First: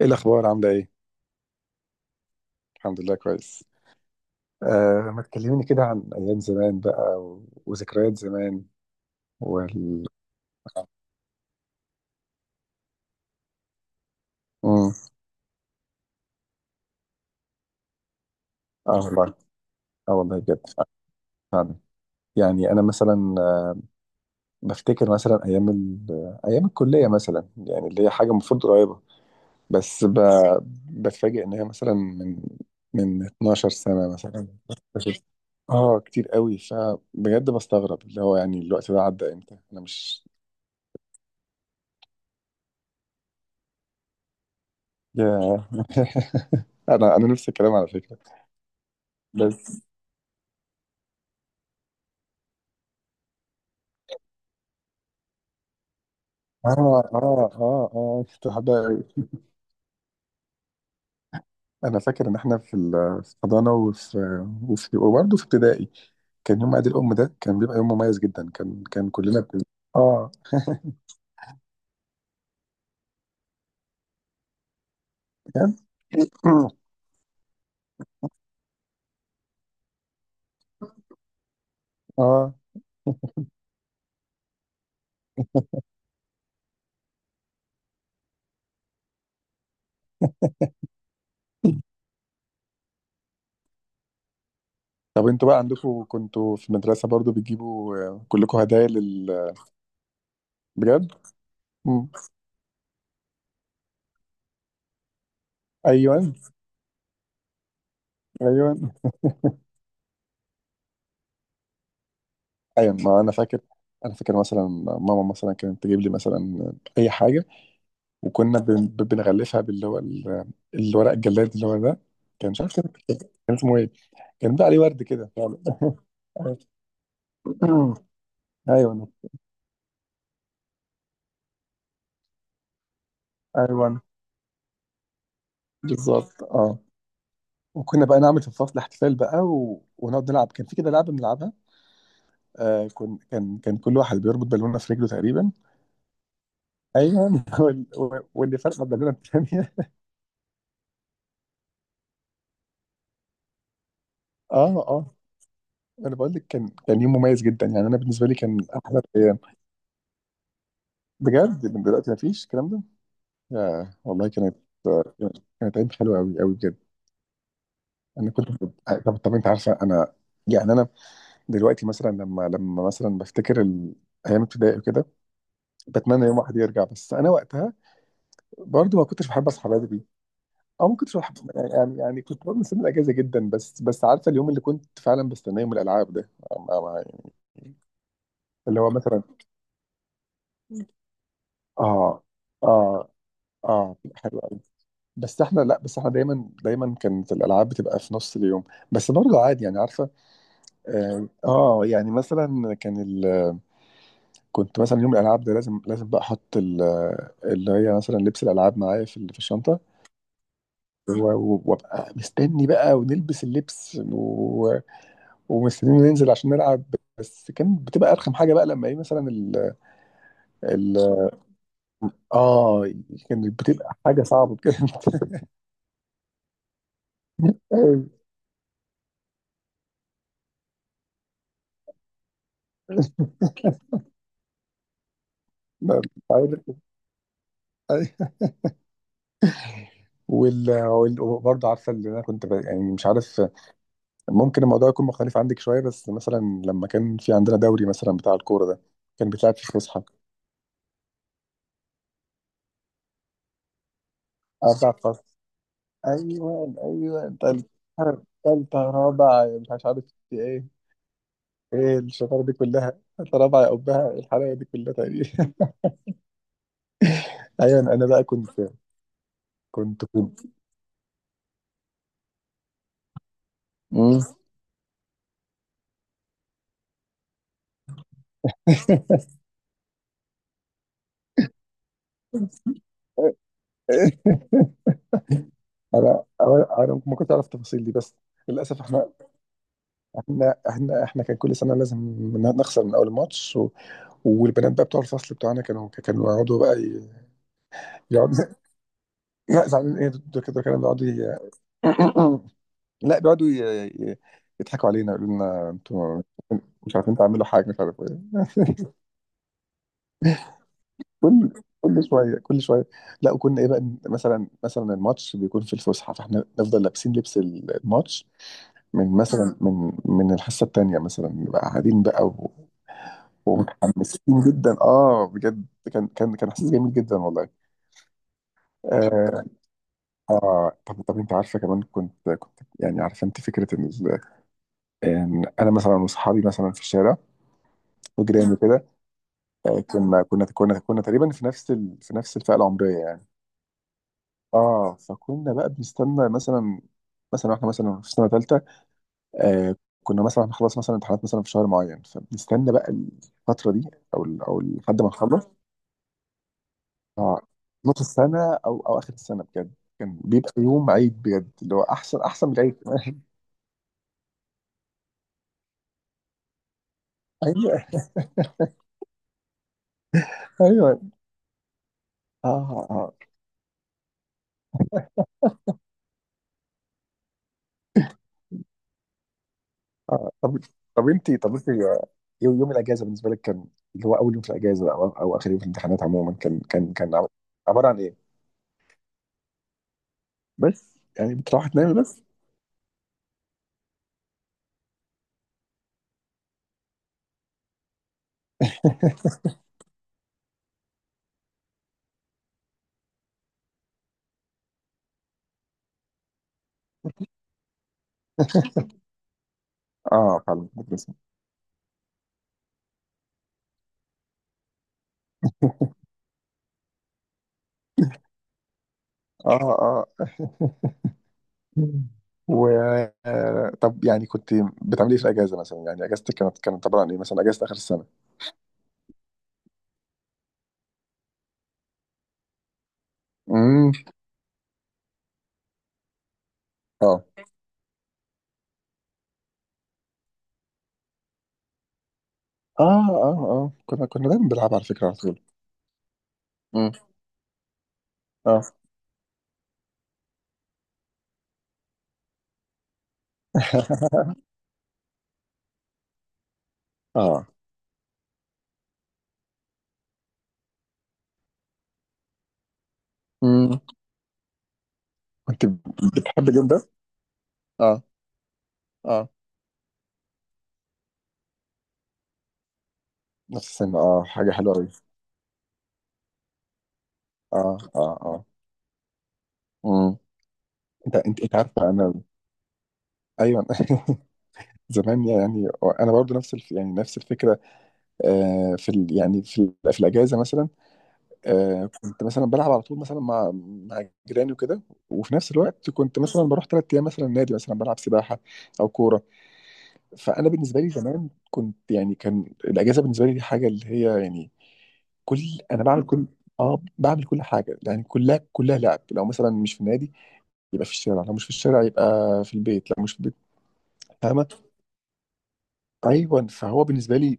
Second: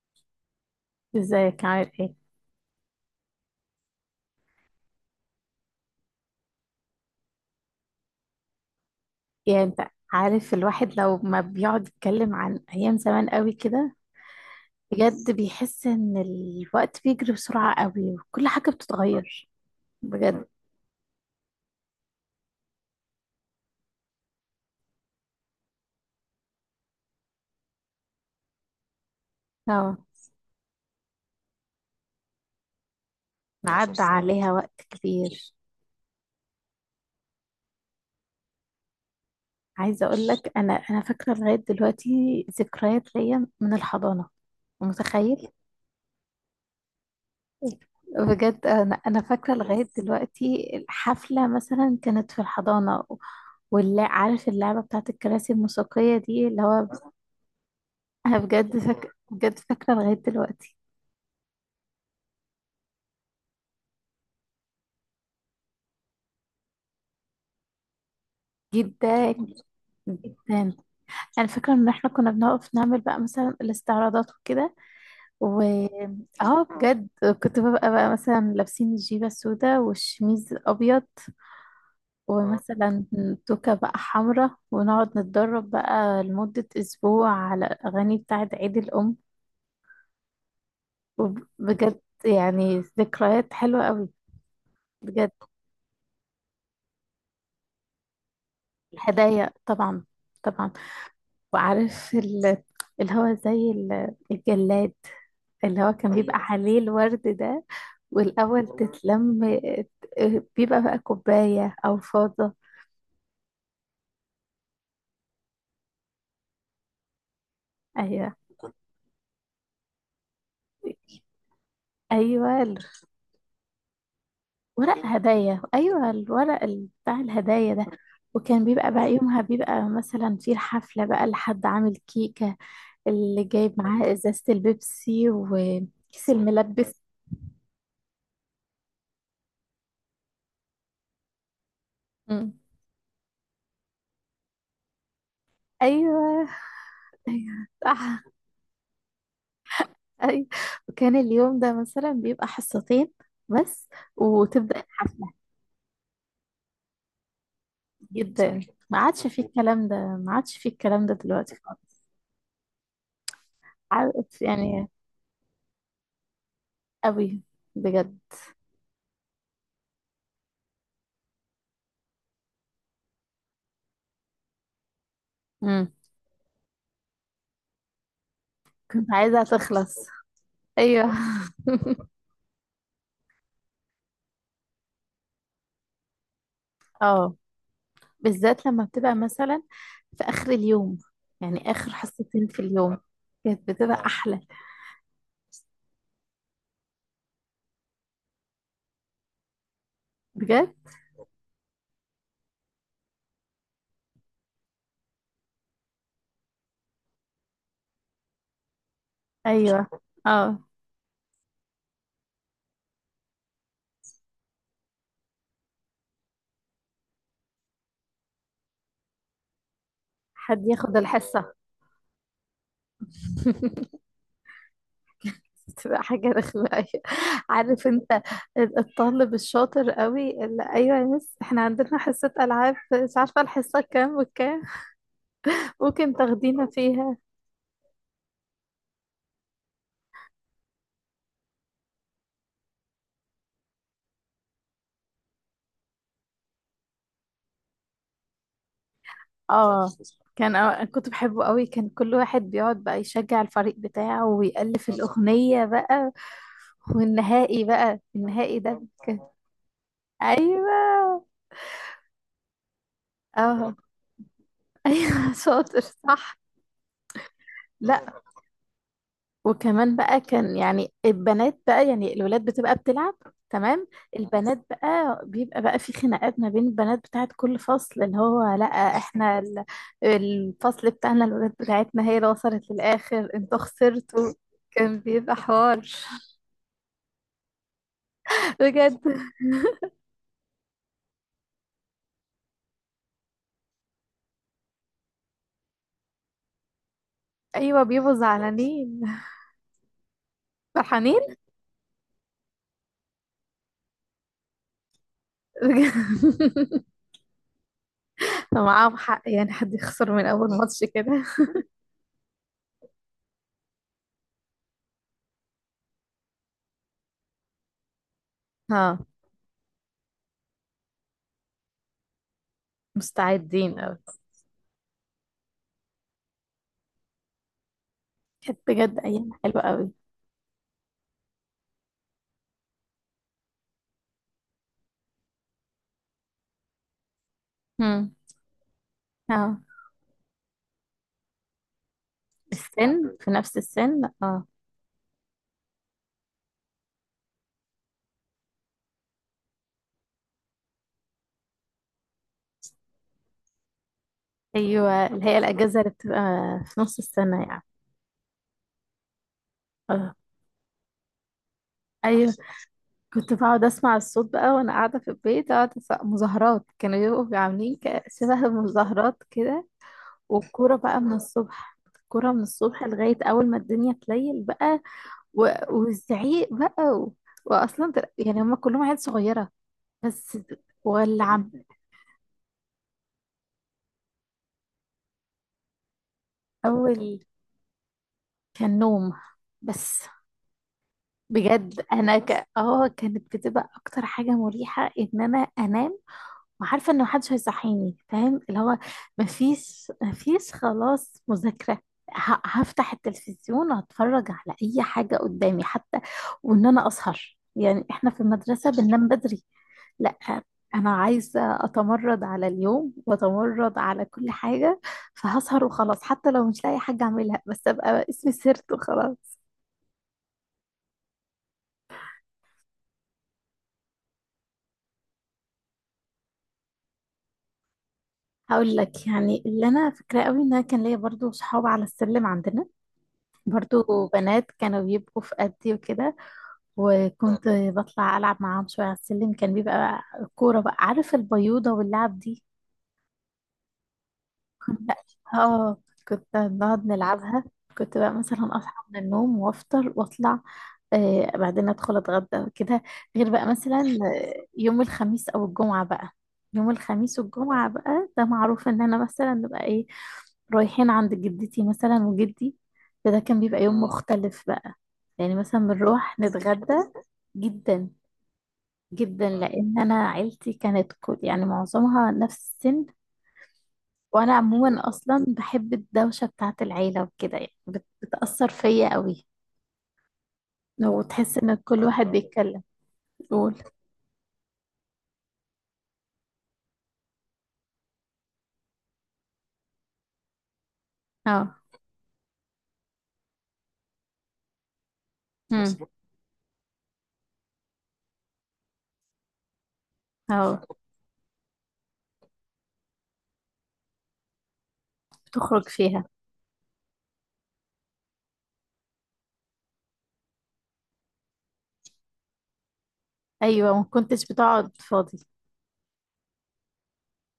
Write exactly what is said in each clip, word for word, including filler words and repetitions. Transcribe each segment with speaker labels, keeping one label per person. Speaker 1: ايه الاخبار عامله ايه؟
Speaker 2: ازيك، عامل ايه؟
Speaker 1: الحمد لله كويس. آه، ما تكلميني كده عن ايام زمان بقى و... وذكريات زمان.
Speaker 2: يعني انت
Speaker 1: وال
Speaker 2: عارف، الواحد لو ما بيقعد يتكلم عن ايام زمان قوي كده،
Speaker 1: مم.
Speaker 2: بجد بيحس ان الوقت بيجري بسرعة قوي وكل حاجة
Speaker 1: اه والله.
Speaker 2: بتتغير،
Speaker 1: اه والله
Speaker 2: بجد.
Speaker 1: بجد. آه، فعلا. يعني انا مثلا آه بفتكر مثلا ايام ال... ايام الكليه مثلا، يعني اللي هي حاجه المفروض قريبه.
Speaker 2: اه،
Speaker 1: بس ب... بتفاجئ ان هي مثلا من من اتناشر
Speaker 2: عدى
Speaker 1: سنه مثلا.
Speaker 2: عليها وقت كبير.
Speaker 1: اه، كتير قوي، فبجد بستغرب، اللي هو يعني الوقت ده عدى امتى؟ انا
Speaker 2: عايزة
Speaker 1: مش...
Speaker 2: اقول لك انا انا فاكرة لغاية دلوقتي ذكريات ليا من الحضانة. متخيل؟
Speaker 1: ياه. انا انا نفس الكلام على فكره.
Speaker 2: بجد انا انا فاكره
Speaker 1: بس،
Speaker 2: لغايه دلوقتي الحفله مثلا كانت في الحضانه. واللي عارف اللعبه بتاعت الكراسي الموسيقيه دي، اللي
Speaker 1: اه
Speaker 2: هو
Speaker 1: اه اه اه
Speaker 2: انا
Speaker 1: كنت
Speaker 2: بجد
Speaker 1: بحبها قوي.
Speaker 2: فاك... بجد فاكره لغايه دلوقتي.
Speaker 1: انا فاكر ان احنا في ال- في الحضانه، وفي وفي وبرضه في ابتدائي. كان يوم عيد الام ده كان بيبقى يوم مميز جدا. كان كان
Speaker 2: جدا.
Speaker 1: كلنا بن... اه،
Speaker 2: جدا. انا فاكره ان احنا كنا بنقف نعمل بقى مثلا الاستعراضات وكده، و
Speaker 1: كان...
Speaker 2: اه بجد، كنت ببقى بقى مثلا لابسين الجيبه السوداء والشميز الابيض،
Speaker 1: اه،
Speaker 2: ومثلا توكه بقى حمراء، ونقعد نتدرب بقى لمده اسبوع على الاغاني بتاعه عيد الام، وبجد يعني ذكريات حلوه قوي،
Speaker 1: طب
Speaker 2: بجد.
Speaker 1: انتوا بقى عندكم، كنتوا في المدرسه برضه بتجيبوا آه، كلكم هدايا لل...
Speaker 2: الهدايا طبعا. طبعا.
Speaker 1: بجد. مم.
Speaker 2: وعارف، ال... اللي هو زي ال- الجلاد اللي هو كان
Speaker 1: ايوه،
Speaker 2: بيبقى، ايوه، عليه الورد ده. والأول
Speaker 1: ايوه،
Speaker 2: تتلم، بيبقى بقى كوباية أو فاضة.
Speaker 1: ايوه، ما انا فاكر. انا فاكر مثلا ماما مثلا كانت تجيب لي مثلا اي حاجه،
Speaker 2: أيوة.
Speaker 1: وكنا بن- بنغلفها باللي هو ال- الورق الجلاد اللي هو ده. كان، مش
Speaker 2: أيوة
Speaker 1: عارف،
Speaker 2: ال-
Speaker 1: كان كان اسمه ايه؟ كان بيبقى عليه ورد
Speaker 2: ورق
Speaker 1: كده يعني.
Speaker 2: هدايا، أيوة الورق ال- بتاع الهدايا ده. وكان بيبقى بقى
Speaker 1: ايوه،
Speaker 2: يومها بيبقى مثلا في الحفلة بقى لحد عامل كيكة، اللي جايب
Speaker 1: ايوه،
Speaker 2: معاه إزازة البيبسي وكيس
Speaker 1: بالظبط، اه.
Speaker 2: الملبس.
Speaker 1: وكنا بقى نعمل في الفصل احتفال بقى و... ونقعد نلعب. كان في كده لعبه بنلعبها.
Speaker 2: أمم.
Speaker 1: آه كن... كان كان كل واحد بيربط بالونه في رجله تقريبا.
Speaker 2: أيوة.
Speaker 1: ايوه.
Speaker 2: أيوة
Speaker 1: وال...
Speaker 2: صح.
Speaker 1: واللي فرقه بالونه الثانيه.
Speaker 2: أي. وكان اليوم ده مثلا بيبقى حصتين بس، وتبدأ
Speaker 1: اه، اه،
Speaker 2: الحفلة.
Speaker 1: انا بقول لك كان كان يوم مميز جدا. يعني انا بالنسبه لي كان
Speaker 2: جدا. ما
Speaker 1: احلى
Speaker 2: عادش
Speaker 1: ايام.
Speaker 2: فيه الكلام ده، ما عادش فيه الكلام ده دلوقتي
Speaker 1: بجد، من
Speaker 2: خالص،
Speaker 1: دلوقتي مفيش الكلام ده. يا والله
Speaker 2: عارف
Speaker 1: كانت
Speaker 2: يعني.
Speaker 1: كانت عيد حلوه قوي قوي، بجد.
Speaker 2: قوي. بجد.
Speaker 1: انا كنت... طب، طب، انت عارفه انا. يعني انا دلوقتي مثلا، لما، لما مثلا بفتكر ال... ايام ابتدائي وكده.
Speaker 2: مم.
Speaker 1: بتمنى يوم واحد يرجع، بس انا وقتها برضو ما
Speaker 2: كنت
Speaker 1: كنتش
Speaker 2: عايزة
Speaker 1: بحب اصحى
Speaker 2: تخلص،
Speaker 1: بدري. او ما
Speaker 2: أيوه.
Speaker 1: كنتش بحب يعني، يعني كنت برضه مستني الاجازه جدا، بس، بس عارفه اليوم اللي كنت فعلا بستناه، يوم الالعاب ده. ما- ما- يعني،
Speaker 2: اه، بالذات
Speaker 1: اللي
Speaker 2: لما
Speaker 1: هو
Speaker 2: بتبقى
Speaker 1: مثلا،
Speaker 2: مثلا في آخر اليوم، يعني آخر
Speaker 1: اه
Speaker 2: حصتين في اليوم
Speaker 1: اه
Speaker 2: كانت
Speaker 1: اه
Speaker 2: بتبقى
Speaker 1: حلو
Speaker 2: أحلى.
Speaker 1: قوي. بس احنا لا بس احنا دايما دايما كانت الالعاب بتبقى في نص اليوم. بس برضه عادي، يعني عارفه.
Speaker 2: بجد.
Speaker 1: اه آه، يعني مثلا كان ال... كنت مثلا يوم الالعاب ده لازم، لازم بقى احط ال... اللي هي مثلا لبس الالعاب معايا في ال- في الشنطه.
Speaker 2: أيوه. اه.
Speaker 1: و- و- وابقى مستني بقى ونلبس اللبس و... ومستنيين ننزل عشان نلعب. بس كان بتبقى ارخم حاجه بقى لما ايه مثلا ال...
Speaker 2: حد ياخد
Speaker 1: ال...
Speaker 2: الحصة.
Speaker 1: اه كانت بتبقى حاجه صعبه بجد.
Speaker 2: بتبقى حاجة رخمة أوي. عارف انت الطالب الشاطر قوي اللي، ايوه يا مس، احنا عندنا حصة العاب، مش عارفة الحصة كام وكام،
Speaker 1: ما-
Speaker 2: ممكن
Speaker 1: مش
Speaker 2: تاخدينا
Speaker 1: عارف.
Speaker 2: فيها؟
Speaker 1: أي. وال... وال... وبرضه عارفه اللي انا كنت ب... يعني مش عارف. ممكن الموضوع يكون مختلف عندك شوية، بس مثلا لما كان في عندنا دوري مثلا بتاع الكورة ده، كان بيتلعب في
Speaker 2: اه،
Speaker 1: فسحة.
Speaker 2: كان أو... كنت بحبه قوي، كان كل واحد بيقعد بقى يشجع الفريق بتاعه ويألف
Speaker 1: أربع فصل.
Speaker 2: الأغنية بقى.
Speaker 1: أيوة، أيوة.
Speaker 2: والنهائي
Speaker 1: تالتة،
Speaker 2: بقى، النهائي
Speaker 1: تالتة،
Speaker 2: ده.
Speaker 1: رابعة، مش عارف عارف إيه
Speaker 2: ايوه.
Speaker 1: إيه الشطارة دي كلها؟ تالتة، رابعة يا
Speaker 2: اه.
Speaker 1: أبها، الحلاوة دي كلها
Speaker 2: ايوه.
Speaker 1: تقريبا.
Speaker 2: شاطر صح.
Speaker 1: أيوة، أنا
Speaker 2: لا،
Speaker 1: بقى كنت
Speaker 2: وكمان
Speaker 1: كنت
Speaker 2: بقى
Speaker 1: كنت
Speaker 2: كان، يعني البنات بقى، يعني الولاد بتبقى بتلعب. تمام.
Speaker 1: أمم.
Speaker 2: البنات بقى بيبقى بقى في خناقات ما بين البنات بتاعت كل فصل، اللي هو لا، احنا ال- الفصل بتاعنا الولاد بتاعتنا هي اللي وصلت للآخر، انتوا خسرتوا. كان بيبقى حوار.
Speaker 1: أنا أنا أنا ما كنتش أعرف التفاصيل دي، بس للأسف
Speaker 2: بجد.
Speaker 1: إحنا احنا احنا احنا كان كل سنه لازم ن- نخسر من اول ماتش و... والبنات بقى بتوع الفصل بتوعنا كانوا كانوا يقعدوا بقى ي-
Speaker 2: ايوه، بيبقوا
Speaker 1: يقعدوا.
Speaker 2: زعلانين.
Speaker 1: لا، زعلانين ايه دول كده، كانوا بيقعدوا
Speaker 2: فرحانين.
Speaker 1: ي... لا، بيقعدوا ي... ي- يضحكوا علينا، يقولوا لنا انتوا
Speaker 2: بجد.
Speaker 1: مش عارفين تعملوا حاجه، مش عارف ايه.
Speaker 2: معاهم حق، يعني حد يخسر من اول ماتش كده.
Speaker 1: كل كل شويه كل شويه. لا، وكنا ايه بقى، مثلا مثلا الماتش بيكون في الفسحه، فاحنا نفضل لابسين لبس الماتش.
Speaker 2: اه،
Speaker 1: من مثلا، من من الحصه الثانيه مثلا نبقى قاعدين بقى،
Speaker 2: مستعدين قوي.
Speaker 1: ومتحمسين جدا، اه بجد. كان كان كان احساس جميل جدا والله.
Speaker 2: كانت بجد ايام
Speaker 1: آه,
Speaker 2: حلوه قوي.
Speaker 1: اه طب، طب، انت عارفه كمان، كنت كنت يعني عارفه انت فكره ان ال- ان انا مثلا واصحابي مثلا في الشارع
Speaker 2: امم.
Speaker 1: وجيراني كده.
Speaker 2: اه.
Speaker 1: آه كنا كنا كنا كنا تقريبا في نفس ال... في نفس الفئه العمريه
Speaker 2: السن،
Speaker 1: يعني.
Speaker 2: في نفس السن، اه.
Speaker 1: اه، فكنا بقى بنستنى مثلا، مثلا احنا مثلا في سنه ثالثه. آه كنا مثلا هنخلص مثلا امتحانات مثلا في شهر معين، فبنستنى بقى الفتره دي، او ال- او لحد
Speaker 2: ايوه،
Speaker 1: ما
Speaker 2: اللي هي
Speaker 1: نخلص.
Speaker 2: الاجازه اللي بتبقى في نص السنه
Speaker 1: اه،
Speaker 2: يعني.
Speaker 1: نص السنة أو أو آخر السنة، بجد
Speaker 2: اه.
Speaker 1: كان بيبقى يوم عيد، بجد اللي هو أحسن،
Speaker 2: ايوه.
Speaker 1: أحسن من العيد كمان.
Speaker 2: كنت بقعد اسمع الصوت بقى وانا قاعده في البيت، اقعد أسمع مظاهرات كانوا بيبقوا عاملين
Speaker 1: أيوه،
Speaker 2: ك- شبه مظاهرات كده. والكوره بقى
Speaker 1: أيوه.
Speaker 2: من الصبح، الكوره من الصبح
Speaker 1: آه آه
Speaker 2: لغايه اول ما الدنيا تليل بقى، و... والزعيق بقى، و... واصلا تل- يعني هم كلهم عيال صغيره،
Speaker 1: آه
Speaker 2: بس.
Speaker 1: طب طب أنت
Speaker 2: ولع.
Speaker 1: طب أنت، يوم يوم الأجازة بالنسبة لك كان، اللي هو أول يوم في الأجازة أو أو آخر يوم في الامتحانات عموما، كان كان كان
Speaker 2: اول
Speaker 1: عب- عبارة عن إيه؟
Speaker 2: كان نوم. بس.
Speaker 1: بس يعني بتروح
Speaker 2: بجد
Speaker 1: تنام
Speaker 2: انا
Speaker 1: بس.
Speaker 2: ك... اه كانت بتبقى اكتر حاجه مريحه ان انا انام، وعارفه ان محدش هيصحيني، فاهم؟ اللي هو مفيش مفيش خلاص مذاكره، ه... هفتح التلفزيون واتفرج على اي حاجه قدامي حتى، وان انا اسهر، يعني احنا في المدرسه بننام بدري. لا،
Speaker 1: آه، فعلا
Speaker 2: انا
Speaker 1: بس.
Speaker 2: عايزه اتمرد على اليوم واتمرد على كل حاجه، فهسهر وخلاص، حتى لو مش لاقي حاجه اعملها، بس ابقى اسمي سهرت وخلاص.
Speaker 1: آه، آه. و آه، طب يعني كنت بتعملي إيه في الأجازة مثلا؟ يعني أجازتك كانت، كانت عبارة عن إيه مثلا؟ أجازة آخر السنة.
Speaker 2: هقول لك، يعني اللي انا فاكراه قوي ان انا كان ليا برضو صحاب على السلم عندنا،
Speaker 1: امم.
Speaker 2: برضو بنات كانوا بيبقوا في قدي وكده، اه.
Speaker 1: اه
Speaker 2: وكنت بطلع العب معاهم شويه على السلم، كان بيبقى كوره بقى، عارف البيوضه واللعب دي.
Speaker 1: اه اه اه كنا كنا دايما بنلعب على
Speaker 2: كنت
Speaker 1: فكرة على طول.
Speaker 2: اه كنت نقعد
Speaker 1: امم،
Speaker 2: نلعبها. كنت بقى مثلا
Speaker 1: اه.
Speaker 2: اصحى من النوم وافطر واطلع، آه بعدين ادخل اتغدى وكده. غير بقى مثلا، آه، يوم الخميس او الجمعة بقى يوم الخميس
Speaker 1: اه.
Speaker 2: والجمعة بقى، ده معروف ان انا مثلا نبقى ايه، رايحين عند جدتي مثلا وجدي، فده كان بيبقى يوم
Speaker 1: امم.
Speaker 2: مختلف بقى، يعني مثلا
Speaker 1: كنت
Speaker 2: بنروح
Speaker 1: بتحب اليوم
Speaker 2: نتغدى.
Speaker 1: ده؟
Speaker 2: جدا.
Speaker 1: اه،
Speaker 2: جدا،
Speaker 1: اه،
Speaker 2: لان انا عيلتي كانت، كل يعني معظمها نفس السن.
Speaker 1: نفس السن. اه،
Speaker 2: وانا
Speaker 1: حاجة حلوة
Speaker 2: عموما
Speaker 1: أوي.
Speaker 2: اصلا بحب الدوشه بتاعه العيله وكده، يعني
Speaker 1: اه،
Speaker 2: بت-
Speaker 1: اه، اه.
Speaker 2: بتاثر فيا قوي،
Speaker 1: امم.
Speaker 2: لو
Speaker 1: انت
Speaker 2: تحس
Speaker 1: انت
Speaker 2: ان
Speaker 1: انت
Speaker 2: كل
Speaker 1: عارفة
Speaker 2: واحد
Speaker 1: انا،
Speaker 2: بيتكلم يقول.
Speaker 1: ايوه. زمان يعني، انا برضو نفس الف... يعني نفس الفكره. آه في ال... يعني في ال... في الاجازه مثلا.
Speaker 2: اه.
Speaker 1: آه كنت مثلا بلعب على طول مثلا مع، مع جيراني وكده. وفي نفس
Speaker 2: امم.
Speaker 1: الوقت كنت مثلا بروح ثلاث ايام مثلا نادي مثلا بلعب سباحه او كوره. فانا
Speaker 2: اه.
Speaker 1: بالنسبه لي زمان كنت يعني، كان الاجازه بالنسبه لي دي حاجه اللي هي يعني كل
Speaker 2: بتخرج
Speaker 1: انا بعمل
Speaker 2: فيها.
Speaker 1: كل اه بعمل كل حاجه، يعني كلها كلها لعب. لو مثلا مش في النادي، يبقى في الشارع، لو مش في الشارع يبقى في البيت، لو مش في البيت.
Speaker 2: ايوه، ما كنتش
Speaker 1: فاهمه؟
Speaker 2: بتقعد فاضي.
Speaker 1: ايوه، فهو بالنسبه لي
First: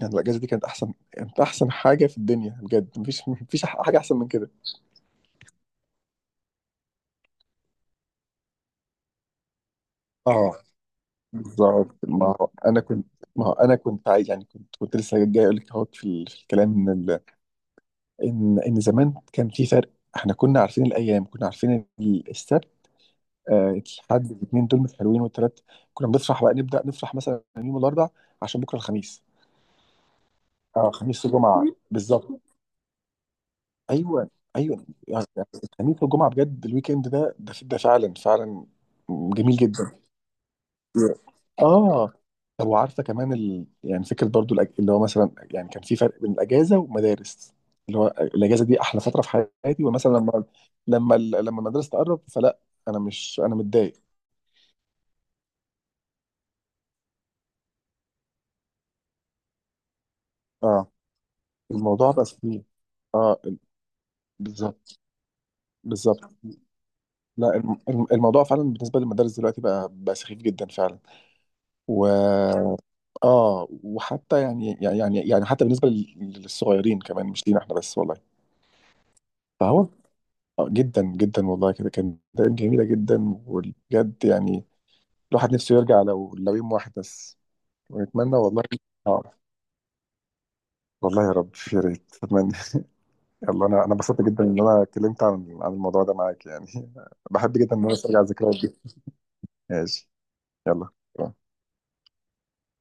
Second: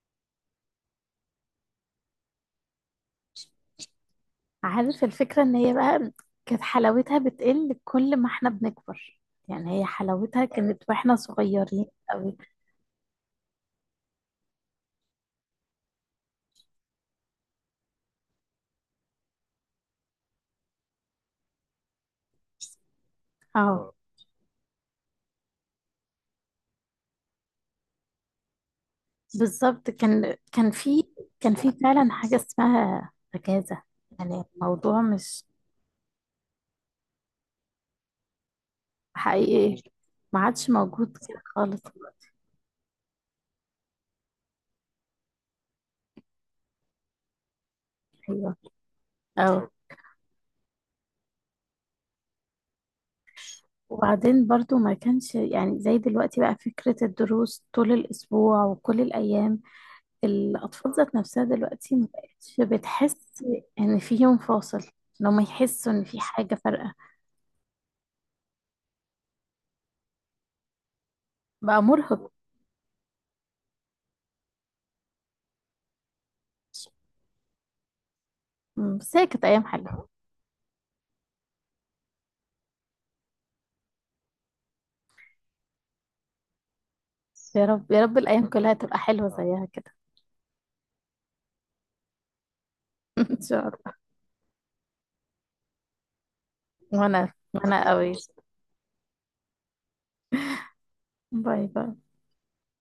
Speaker 1: يعني الاجازه دي كانت احسن كانت احسن حاجه في الدنيا، بجد مفيش مفيش حاجه احسن من كده.
Speaker 2: عارف الفكره ان هي بقى كانت حلاوتها بتقل كل ما احنا بنكبر، يعني هي حلاوتها
Speaker 1: اه،
Speaker 2: كانت واحنا صغيرين
Speaker 1: بالظبط. ما
Speaker 2: قوي.
Speaker 1: هو انا كنت ما هو انا كنت عايز، يعني كنت كنت لسه جاي اقول لك اهوت في ال- في الكلام، ان ان ان زمان كان في فرق. احنا كنا عارفين الايام، كنا عارفين ال- السبت، آه،
Speaker 2: اه،
Speaker 1: الحد، الاثنين دول مش حلوين، والثلاث. كنا بنفرح بقى، نبدا نفرح مثلا يوم الاربع عشان بكره الخميس.
Speaker 2: بالظبط. كان كان
Speaker 1: اه،
Speaker 2: في
Speaker 1: خميس
Speaker 2: كان
Speaker 1: وجمعه.
Speaker 2: في فعلا
Speaker 1: بالظبط.
Speaker 2: حاجه اسمها اجازه،
Speaker 1: ايوه،
Speaker 2: يعني
Speaker 1: ايوه،
Speaker 2: الموضوع
Speaker 1: يعني
Speaker 2: مش
Speaker 1: الخميس والجمعه، بجد الويك اند ده، ده ده فعلا، فعلا جميل
Speaker 2: حقيقي.
Speaker 1: جدا.
Speaker 2: ما عادش موجود كده خالص.
Speaker 1: اه، طب وعارفه كمان ال... يعني فكره برضو الأج... اللي هو مثلا يعني كان في فرق بين الاجازه والمدارس، اللي هو
Speaker 2: ايوه.
Speaker 1: الاجازه دي احلى فتره في
Speaker 2: اه،
Speaker 1: حياتي. ومثلا لما لما ال- لما المدرسه تقرب فلا، انا مش انا متضايق.
Speaker 2: وبعدين برضو ما كانش يعني زي دلوقتي بقى فكرة الدروس طول الأسبوع وكل الأيام.
Speaker 1: اه،
Speaker 2: الأطفال ذات نفسها دلوقتي ما
Speaker 1: الموضوع بقى
Speaker 2: بقتش
Speaker 1: فيه اه
Speaker 2: بتحس
Speaker 1: ال-
Speaker 2: إن في يوم فاصل،
Speaker 1: بالظبط،
Speaker 2: إن هم يحسوا إن في
Speaker 1: بالظبط.
Speaker 2: حاجة فارقة.
Speaker 1: لا، الم... الم- الموضوع فعلا بالنسبه للمدارس دلوقتي بقى، بقى سخيف جدا فعلا.
Speaker 2: بقى
Speaker 1: و
Speaker 2: مرهق.
Speaker 1: اه وحتى يعني، يعني يعني يعني حتى بالنسبه لل- للصغيرين كمان، مش لينا احنا بس والله.
Speaker 2: م، بس هي كانت أيام
Speaker 1: فهو
Speaker 2: حلوة.
Speaker 1: آه، جدا جدا والله كده كانت أيام جميلة جدا. وبجد يعني الواحد نفسه يرجع، لو، لو يوم واحد بس.
Speaker 2: يا رب، يا رب
Speaker 1: ونتمنى
Speaker 2: الأيام
Speaker 1: والله،
Speaker 2: كلها تبقى
Speaker 1: اه
Speaker 2: حلوة زيها كده.
Speaker 1: والله يا رب، يا ريت اتمنى.
Speaker 2: إن شاء
Speaker 1: يلا، انا انا
Speaker 2: الله.
Speaker 1: انبسطت جدا ان انا اتكلمت عن عن الموضوع ده معاك يعني.
Speaker 2: وأنا
Speaker 1: بحب جدا
Speaker 2: وأنا
Speaker 1: ان انا
Speaker 2: قوي.
Speaker 1: استرجع الذكريات دي. ماشي. يلا.
Speaker 2: باي باي.